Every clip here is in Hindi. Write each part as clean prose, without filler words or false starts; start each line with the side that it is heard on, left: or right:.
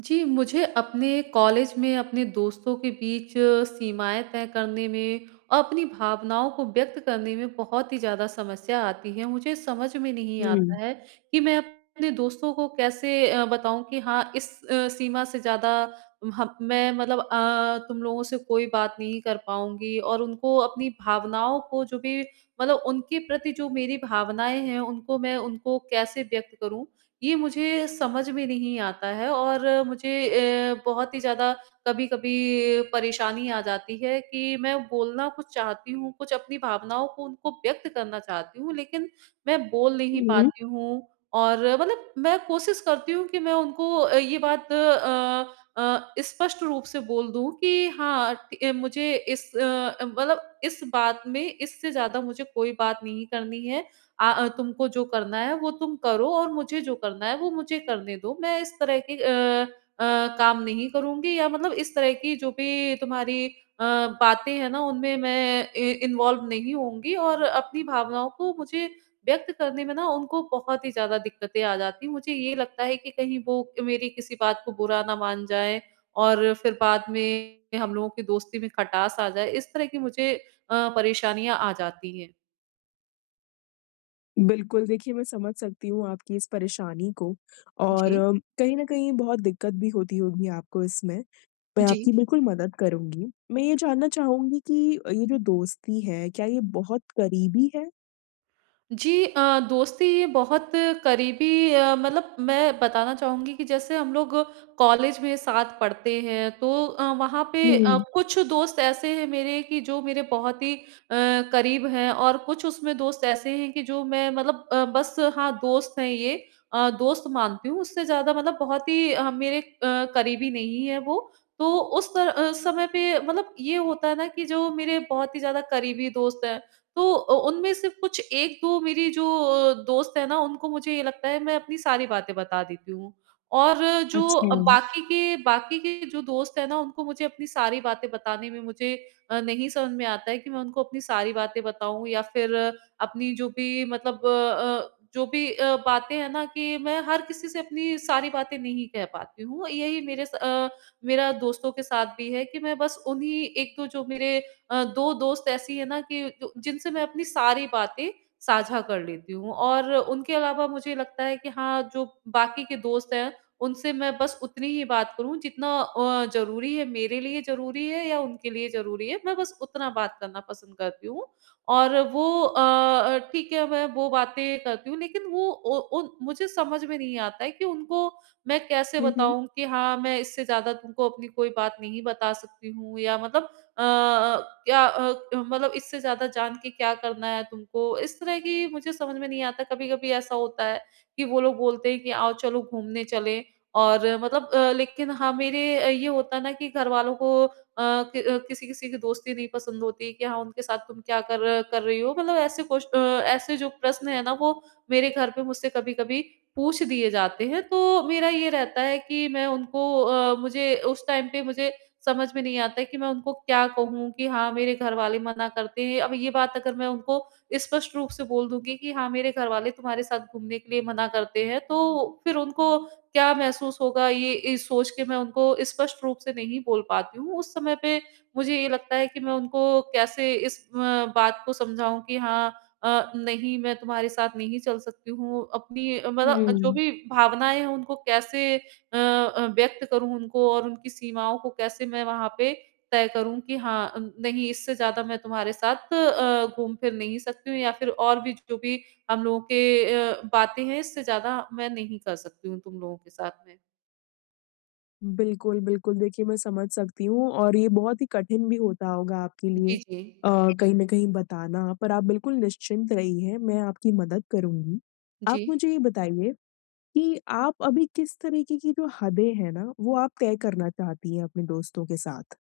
right: जी, मुझे अपने कॉलेज में अपने दोस्तों के बीच सीमाएँ तय करने में और अपनी भावनाओं को व्यक्त करने में बहुत ही ज़्यादा समस्या आती है। मुझे समझ में नहीं
left: हुँ।
right: आता है कि मैं अपने दोस्तों को कैसे बताऊँ कि हाँ, इस सीमा से ज़्यादा हम मैं मतलब तुम लोगों से कोई बात नहीं कर पाऊँगी और उनको अपनी भावनाओं को जो भी मतलब उनके प्रति जो मेरी भावनाएँ हैं, उनको मैं उनको कैसे व्यक्त करूँ? ये मुझे समझ में नहीं आता है और मुझे बहुत ही ज़्यादा कभी-कभी परेशानी आ जाती है कि मैं बोलना कुछ चाहती हूँ, कुछ अपनी भावनाओं को उनको व्यक्त करना चाहती हूँ, लेकिन मैं बोल नहीं
left: हुँ, हुँ।
right: पाती हूँ और मतलब मैं कोशिश करती हूँ कि मैं उनको ये बात स्पष्ट रूप से बोल दूँ कि हाँ, ट मुझे इस मतलब इस बात में इससे ज़्यादा मुझे कोई बात नहीं करनी है। तुमको जो करना है वो तुम करो और मुझे जो करना है वो मुझे करने दो। मैं इस तरह के अ, काम नहीं करूँगी या मतलब इस तरह की जो भी तुम्हारी अ, बातें हैं ना उनमें मैं इ इन्वॉल्व नहीं होंगी और अपनी भावनाओं को मुझे व्यक्त करने में ना उनको बहुत ही ज़्यादा दिक्कतें आ जाती हैं। मुझे ये लगता है कि कहीं वो मेरी किसी बात को बुरा ना मान जाएँ और फिर बाद में हम लोगों की दोस्ती में खटास आ जाए। इस तरह की मुझे परेशानियाँ आ जाती हैं।
left: बिल्कुल, देखिए मैं समझ सकती हूँ आपकी इस परेशानी को और
right: जी,
left: कहीं न कहीं बहुत दिक्कत भी होती होगी आपको इसमें। मैं
right: जी।
left: आपकी बिल्कुल मदद करूँगी। मैं ये जानना चाहूँगी कि ये जो दोस्ती है, क्या ये बहुत करीबी है?
right: जी दोस्ती बहुत करीबी मतलब मैं बताना चाहूँगी कि जैसे हम लोग कॉलेज में साथ पढ़ते हैं तो वहाँ पे
left: हुँ,
right: कुछ दोस्त ऐसे हैं मेरे कि जो मेरे बहुत ही करीब हैं और कुछ उसमें दोस्त ऐसे हैं कि जो मैं मतलब बस हाँ दोस्त हैं ये दोस्त मानती हूँ उससे ज़्यादा मतलब बहुत ही मेरे करीबी नहीं है वो तो उस समय पे मतलब ये होता है ना कि जो मेरे बहुत ही ज़्यादा करीबी दोस्त हैं तो उनमें से कुछ 1-2 मेरी जो दोस्त है ना, उनको मुझे ये लगता है मैं अपनी सारी बातें बता देती हूँ। और जो
left: अच्छा।
right: बाकी के जो दोस्त है ना, उनको मुझे अपनी सारी बातें बताने में मुझे नहीं समझ में आता है कि मैं उनको अपनी सारी बातें बताऊँ या फिर अपनी जो भी मतलब जो भी बातें हैं ना कि मैं हर किसी से अपनी सारी बातें नहीं कह पाती हूँ। यही मेरे मेरा दोस्तों के साथ भी है कि मैं बस उन्हीं 1-2 जो मेरे 2 दोस्त ऐसी है ना कि जो जिनसे मैं अपनी सारी बातें साझा कर लेती हूँ और उनके अलावा मुझे लगता है कि हाँ, जो बाकी के दोस्त हैं, उनसे मैं बस उतनी ही बात करूँ जितना ज़रूरी है, मेरे लिए ज़रूरी है या उनके लिए ज़रूरी है, मैं बस उतना बात करना पसंद करती हूँ। और वो ठीक है, मैं वो बातें करती हूँ लेकिन वो ओ उन मुझे समझ में नहीं आता है कि उनको मैं कैसे
left: हुँ, हुँ।
right: बताऊँ कि हाँ, मैं इससे ज़्यादा तुमको अपनी कोई बात नहीं बता सकती हूँ या मतलब अ, क्या मतलब इससे ज़्यादा जान के क्या करना है तुमको? इस तरह की मुझे समझ में नहीं आता। कभी-कभी ऐसा होता है कि वो लोग बोलते हैं कि आओ चलो घूमने चलें और मतलब लेकिन हाँ, मेरे ये होता है ना कि घरवालों को कि किसी-किसी की दोस्ती नहीं पसंद होती कि हाँ, उनके साथ तुम क्या कर कर रही हो? मतलब ऐसे ऐसे जो प्रश्न है ना वो मेरे घर पे मुझसे कभी-कभी पूछ दिए जाते हैं। तो मेरा ये रहता है कि मैं उनको अ, मुझे उस टाइम पे मुझे समझ में नहीं आता है कि मैं उनको क्या कहूँ कि हाँ, मेरे घरवाले मना करते हैं। अब ये बात अगर मैं उनको स्पष्ट रूप से बोल दूँगी कि हाँ, मेरे घरवाले तुम्हारे साथ घूमने के लिए मना करते हैं, तो फिर उनको क्या महसूस होगा ये इस सोच के मैं उनको स्पष्ट रूप से नहीं बोल पाती हूँ। उस समय पे मुझे ये लगता है कि मैं उनको कैसे इस बात को समझाऊँ कि हाँ नहीं मैं तुम्हारे साथ नहीं चल सकती हूँ। अपनी मतलब जो
left: हुँ।
right: भी भावनाएँ हैं उनको कैसे व्यक्त करूँ उनको और उनकी सीमाओं को कैसे मैं वहाँ पे तय करूँ कि हाँ, नहीं इससे ज़्यादा मैं तुम्हारे साथ घूम-फिर नहीं सकती हूँ या फिर और भी जो भी हम लोगों के बातें हैं इससे ज़्यादा मैं नहीं कर सकती हूँ तुम लोगों के साथ में।
left: बिल्कुल, बिल्कुल, देखिए मैं समझ सकती हूँ और ये बहुत ही कठिन भी होता होगा आपके लिए
right: जी, जी।
left: अ, कहीं न कहीं बताना, पर आप बिल्कुल निश्चिंत रहिए, मैं आपकी मदद करूँगी। आप
right: जी।
left: मुझे ये बताइए कि आप अभी किस तरीके की जो हदें हैं ना, वो आप तय करना चाहती हैं अपने दोस्तों के साथ?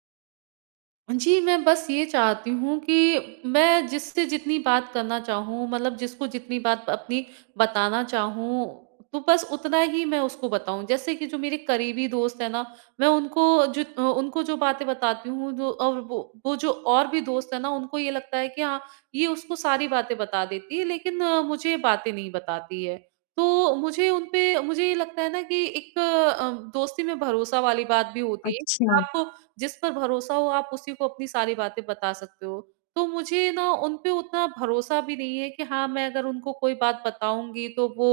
right: जी, मैं बस ये चाहती हूँ कि मैं जिससे जितनी बात करना चाहूँ मतलब जिसको जितनी बात अपनी बताना चाहूँ, तो बस उतना ही मैं उसको बताऊँ। जैसे कि जो मेरे करीबी दोस्त हैं ना, मैं उनको जो उनको जो बातें बताती हूँ जो और वो जो और भी दोस्त हैं ना, उनको ये लगता है कि हाँ, ये उसको सारी बातें बता देती है लेकिन मुझे बातें नहीं बताती है। तो मुझे उन पे मुझे ये लगता है ना कि एक दोस्ती में भरोसा वाली बात भी होती है।
left: अच्छा,
right: आप जिस पर भरोसा हो आप उसी को अपनी सारी बातें बता सकते हो। तो मुझे ना उन पे उतना भरोसा भी नहीं है कि हाँ, मैं अगर उनको कोई बात बताऊँगी तो वो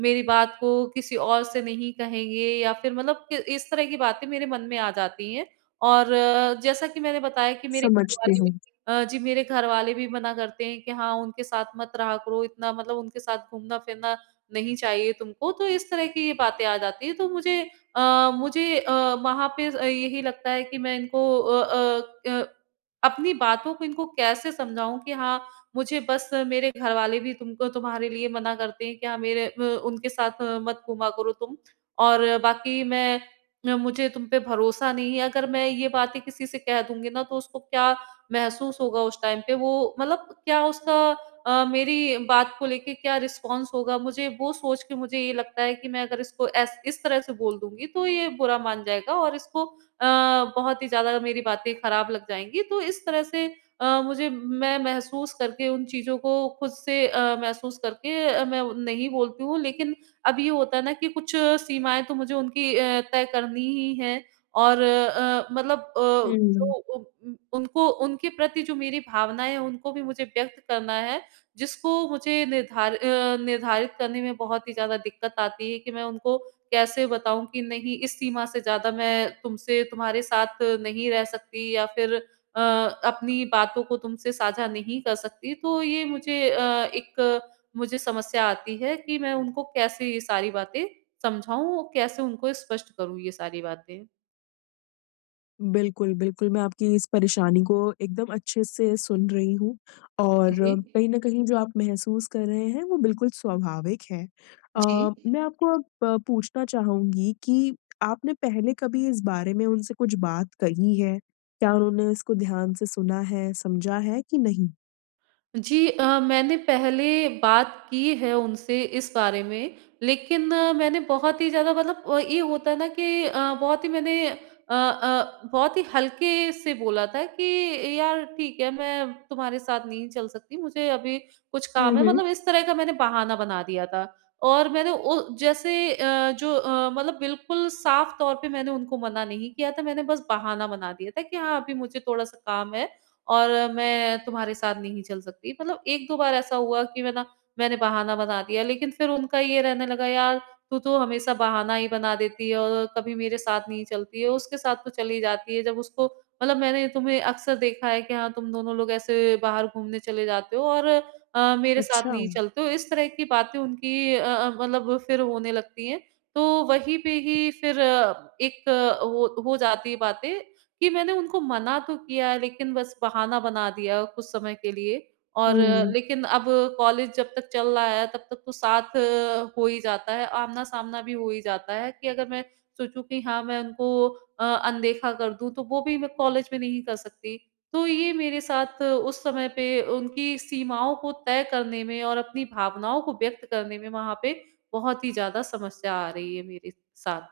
right: मेरी बात को किसी और से नहीं कहेंगे या फिर मतलब कि इस तरह की बातें मेरे मन में आ जाती हैं। और जैसा कि मैंने बताया कि मेरे
left: समझती
right: घरवाले
left: हूँ।
right: भी जी मेरे घरवाले भी मना करते हैं कि हाँ, उनके साथ मत रहा करो इतना मतलब उनके साथ घूमना-फिरना नहीं चाहिए तुमको। तो इस तरह की ये बातें आ जाती हैं। तो मुझे वहाँ पे यही लगता है कि मैं इनको अ, अपनी बातों को इनको कैसे समझाऊँ कि हाँ, मुझे बस मेरे घरवाले भी तुमको तुम्हारे लिए मना करते हैं कि हाँ, मेरे उनके साथ मत घूमा करो तुम और बाकी मुझे तुम पे भरोसा नहीं है। अगर मैं ये बातें किसी से कह दूँगी ना, तो उसको क्या महसूस होगा उस टाइम पे? वो मतलब क्या उसका मेरी बात को लेके क्या रिस्पॉन्स होगा? मुझे वो सोच के मुझे ये लगता है कि मैं अगर इसको ऐस इस तरह से बोल दूँगी तो ये बुरा मान जाएगा और इसको बहुत ही ज़्यादा मेरी बातें खराब लग जाएँगी। तो इस तरह से मुझे मैं महसूस करके उन चीज़ों को खुद से महसूस करके मैं नहीं बोलती हूँ। लेकिन अब ये होता है ना कि कुछ सीमाएँ तो मुझे उनकी तय करनी ही हैं और मतलब
left: हुँ।
right: जो उ उनको उनके प्रति जो मेरी भावनाएँ हैं उनको भी मुझे व्यक्त करना है जिसको मुझे निर्धारित करने में बहुत ही ज़्यादा दिक्कत आती है कि मैं उनको कैसे बताऊँ कि नहीं इस सीमा से ज़्यादा मैं तुमसे तुम्हारे साथ नहीं रह सकती या फिर अपनी बातों को तुमसे साझा नहीं कर सकती। तो ये मुझे अ, एक मुझे समस्या आती है कि मैं उनको कैसे ये सारी बातें समझाऊँ, कैसे उनको स्पष्ट करूँ ये सारी बातें?
left: बिल्कुल, बिल्कुल, मैं आपकी इस परेशानी को एकदम अच्छे से सुन रही हूँ और
right: जी, जी।
left: कहीं न कहीं जो आप महसूस कर रहे हैं, वो बिल्कुल स्वाभाविक है। अ,
right: जी।
left: मैं आपको अब पूछना चाहूँगी कि आपने पहले कभी इस बारे में उनसे कुछ बात कही है? क्या उन्होंने इसको ध्यान से सुना है, समझा है कि नहीं?
right: जी मैंने पहले बात की है उनसे इस बारे में, लेकिन मैंने बहुत ही ज़्यादा मतलब ये होता है ना कि बहुत ही मैंने बहुत ही हल्के से बोला था कि यार ठीक है, मैं तुम्हारे साथ नहीं चल सकती, मुझे अभी कुछ
left: हुँ,
right: काम है,
left: हुँ।
right: मतलब इस तरह का मैंने बहाना बना दिया था। और मैंने ओ जैसे जो मतलब बिल्कुल साफ तौर पे मैंने उनको मना नहीं किया था, मैंने बस बहाना बना दिया था कि हाँ, अभी मुझे थोड़ा-सा काम है और मैं तुम्हारे साथ नहीं चल सकती। मतलब 1-2 बार ऐसा हुआ कि मैंने बहाना बना दिया, लेकिन फिर उनका ये रहने लगा यार तू तो हमेशा बहाना ही बना देती है और कभी मेरे साथ नहीं चलती है, उसके साथ तो चली जाती है। जब उसको मतलब मैंने तुम्हें अक्सर देखा है कि हाँ, तुम दोनों लोग ऐसे बाहर घूमने चले जाते हो और मेरे साथ
left: अच्छा।
right: नहीं चलते हो। इस तरह की बातें उनकी मतलब फिर होने लगती हैं। तो वहीं पे ही फिर एक हो जाती है बातें कि मैंने उनको मना तो किया है लेकिन बस बहाना बना दिया कुछ समय के लिए और
left: हुँ।
right: लेकिन अब कॉलेज जब तक चल रहा है तब तक तो साथ हो ही जाता है, आमना-सामना भी हो ही जाता है कि अगर मैं सोचूँ कि हाँ, मैं उनको अनदेखा कर दूँ तो वो भी मैं कॉलेज में नहीं कर सकती। तो ये मेरे साथ उस समय पे उनकी सीमाओं को तय करने में और अपनी भावनाओं को व्यक्त करने में वहाँ पे बहुत ही ज़्यादा समस्या आ रही है मेरे साथ।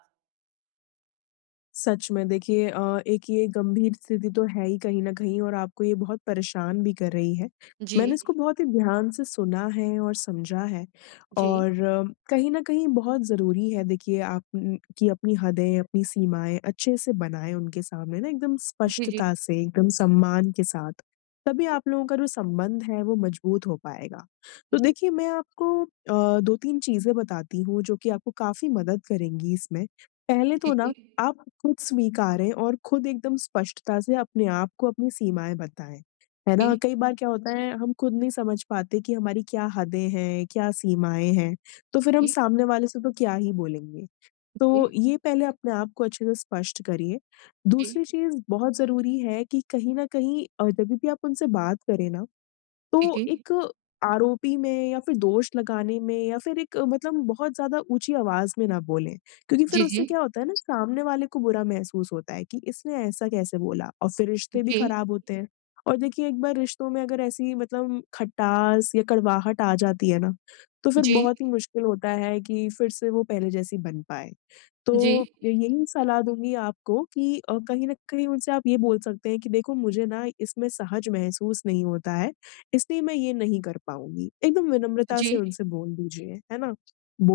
left: सच में देखिए एक ये गंभीर स्थिति तो है ही कहीं न कहीं और आपको ये बहुत परेशान भी कर रही है।
right: जी,
left: मैंने इसको बहुत ही ध्यान से सुना है और समझा है
right: जी।
left: और कहीं न कहीं बहुत ज़रूरी है देखिए आप कि अपनी हदें, अपनी सीमाएँ अच्छे से बनाएँ उनके सामने ना एकदम
right: जी, जी।
left: स्पष्टता से, एकदम सम्मान के साथ। तभी आप लोगों का जो संबंध है वो मजबूत हो पाएगा। तो
right: जी।
left: देखिए मैं आपको 2-3 चीज़ें बताती हूँ जो कि आपको काफ़ी मदद करेंगी इसमें। पहले
right: जी,
left: तो ना
right: जी।
left: आप खुद स्वीकारें और खुद एकदम स्पष्टता से अपने आप को अपनी सीमाएँ बताएँ। है ना?
right: जी,
left: कई बार क्या होता है हम खुद नहीं समझ पाते कि हमारी क्या हदें हैं, क्या सीमाएँ हैं, तो फिर हम
right: जी,
left: सामने वाले से तो क्या ही बोलेंगे। तो
right: जी,
left: ये पहले अपने आप को अच्छे से स्पष्ट करिए।
right: जी,
left: दूसरी चीज़ बहुत ज़रूरी है कि कहीं न कहीं जब भी आप उनसे बात करें ना
right: जी,
left: तो
right: जी।
left: एक आरोपी में या फिर दोष लगाने में या फिर एक मतलब बहुत ज़्यादा ऊँची आवाज़ में ना बोलें, क्योंकि फिर
right: जी,
left: उससे
right: जी।
left: क्या होता है ना सामने वाले को बुरा महसूस होता है कि इसने ऐसा कैसे बोला और फिर रिश्ते भी
right: जी,
left: खराब होते हैं। और देखिए एक बार रिश्तों में अगर ऐसी मतलब खटास या कड़वाहट आ जाती है ना, तो फिर
right: जी,
left: बहुत ही
right: जी।
left: मुश्किल होता है कि फिर से वो पहले जैसी बन पाए। तो यही सलाह दूँगी आपको कि कहीं न कहीं उनसे आप ये बोल सकते हैं कि देखो मुझे ना इसमें सहज महसूस नहीं होता है। इसलिए मैं ये नहीं कर पाऊँगी। एकदम विनम्रता से
right: जी,
left: उनसे बोल दीजिए, है ना?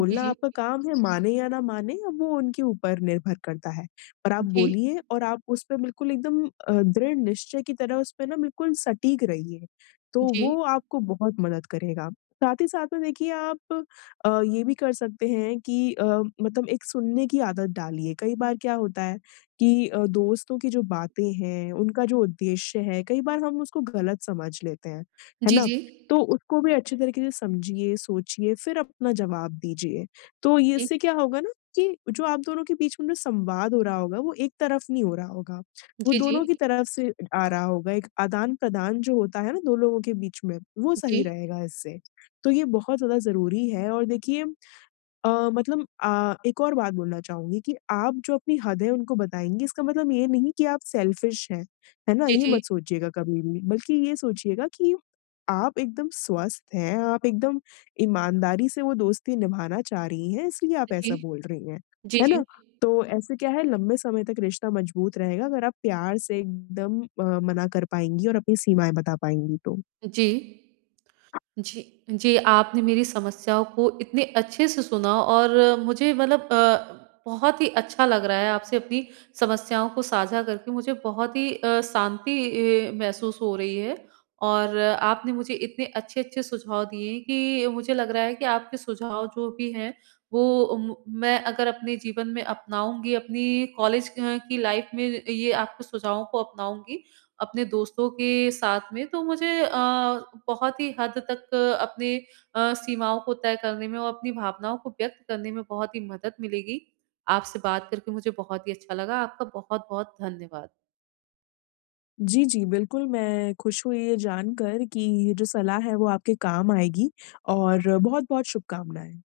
right: जी, जी।
left: आपका काम है, जी। माने या ना माने अब वो उनके ऊपर निर्भर करता है। पर आप
right: जी, जी।
left: बोलिए और आप उस पे बिल्कुल एकदम दृढ़ निश्चय की तरह उस पे ना बिल्कुल सटीक रहिए, तो
right: जी, जी।
left: वो आपको बहुत मदद करेगा। साथ ही साथ में देखिए आप ये भी कर सकते हैं कि मतलब एक सुनने की आदत डालिए। कई बार क्या होता है कि दोस्तों की जो बातें हैं, उनका जो उद्देश्य है, कई बार हम उसको गलत समझ लेते हैं। है
right: जी, जी,
left: ना?
right: जी।
left: तो उसको भी अच्छे तरीके से समझिए, सोचिए, फिर अपना जवाब दीजिए। तो ये इससे क्या होगा ना कि जो आप दोनों के बीच में जो संवाद हो रहा होगा, वो एक तरफ नहीं हो रहा होगा। वो
right: जी,
left: दोनों की तरफ से आ रहा होगा, एक आदान-प्रदान जो होता है ना 2 लोगों के बीच में, वो सही रहेगा इससे। तो ये बहुत ज़्यादा ज़रूरी है और देखिए एक और बात बोलना चाहूँगी कि आप जो अपनी हद है उनको बताएँगी इसका मतलब ये नहीं कि आप सेल्फिश हैं, है ना? ये
right: जी,
left: मत सोचिएगा कभी भी, बल्कि ये सोचिएगा कि आप एकदम स्वस्थ हैं, आप एकदम ईमानदारी से वो दोस्ती निभाना चाह रही हैं इसलिए आप
right: जी।
left: ऐसा बोल रही हैं,
right: जी,
left: है
right: जी,
left: ना? तो ऐसे क्या है लंबे समय तक रिश्ता मजबूत रहेगा अगर आप प्यार से एकदम मना कर पाएँगी और अपनी सीमाएँ बता पाएँगी तो।
right: जी। जी, जी, आपने मेरी समस्याओं को इतने अच्छे से सुना और मुझे मतलब बहुत ही अच्छा लग रहा है आपसे अपनी समस्याओं को साझा करके मुझे बहुत ही शांति महसूस हो रही है और आपने मुझे इतने अच्छे-अच्छे सुझाव दिए हैं कि मुझे लग रहा है कि आपके सुझाव जो भी हैं, वो म मैं अगर अपने जीवन में अपनाऊँगी, अपनी कॉलेज की लाइफ़ में ये आपके सुझावों को अपनाऊँगी अपने दोस्तों के साथ में तो मुझे बहुत ही हद तक अपने सीमाओं को तय करने में और अपनी भावनाओं को व्यक्त करने में बहुत ही मदद मिलेगी। आपसे बात करके मुझे बहुत ही अच्छा लगा। आपका बहुत-बहुत धन्यवाद।
left: जी, जी। बिल्कुल, मैं खुश हुई ये जानकर कि ये जो सलाह है वो आपके काम आएगी और बहुत-बहुत शुभकामनाएँ।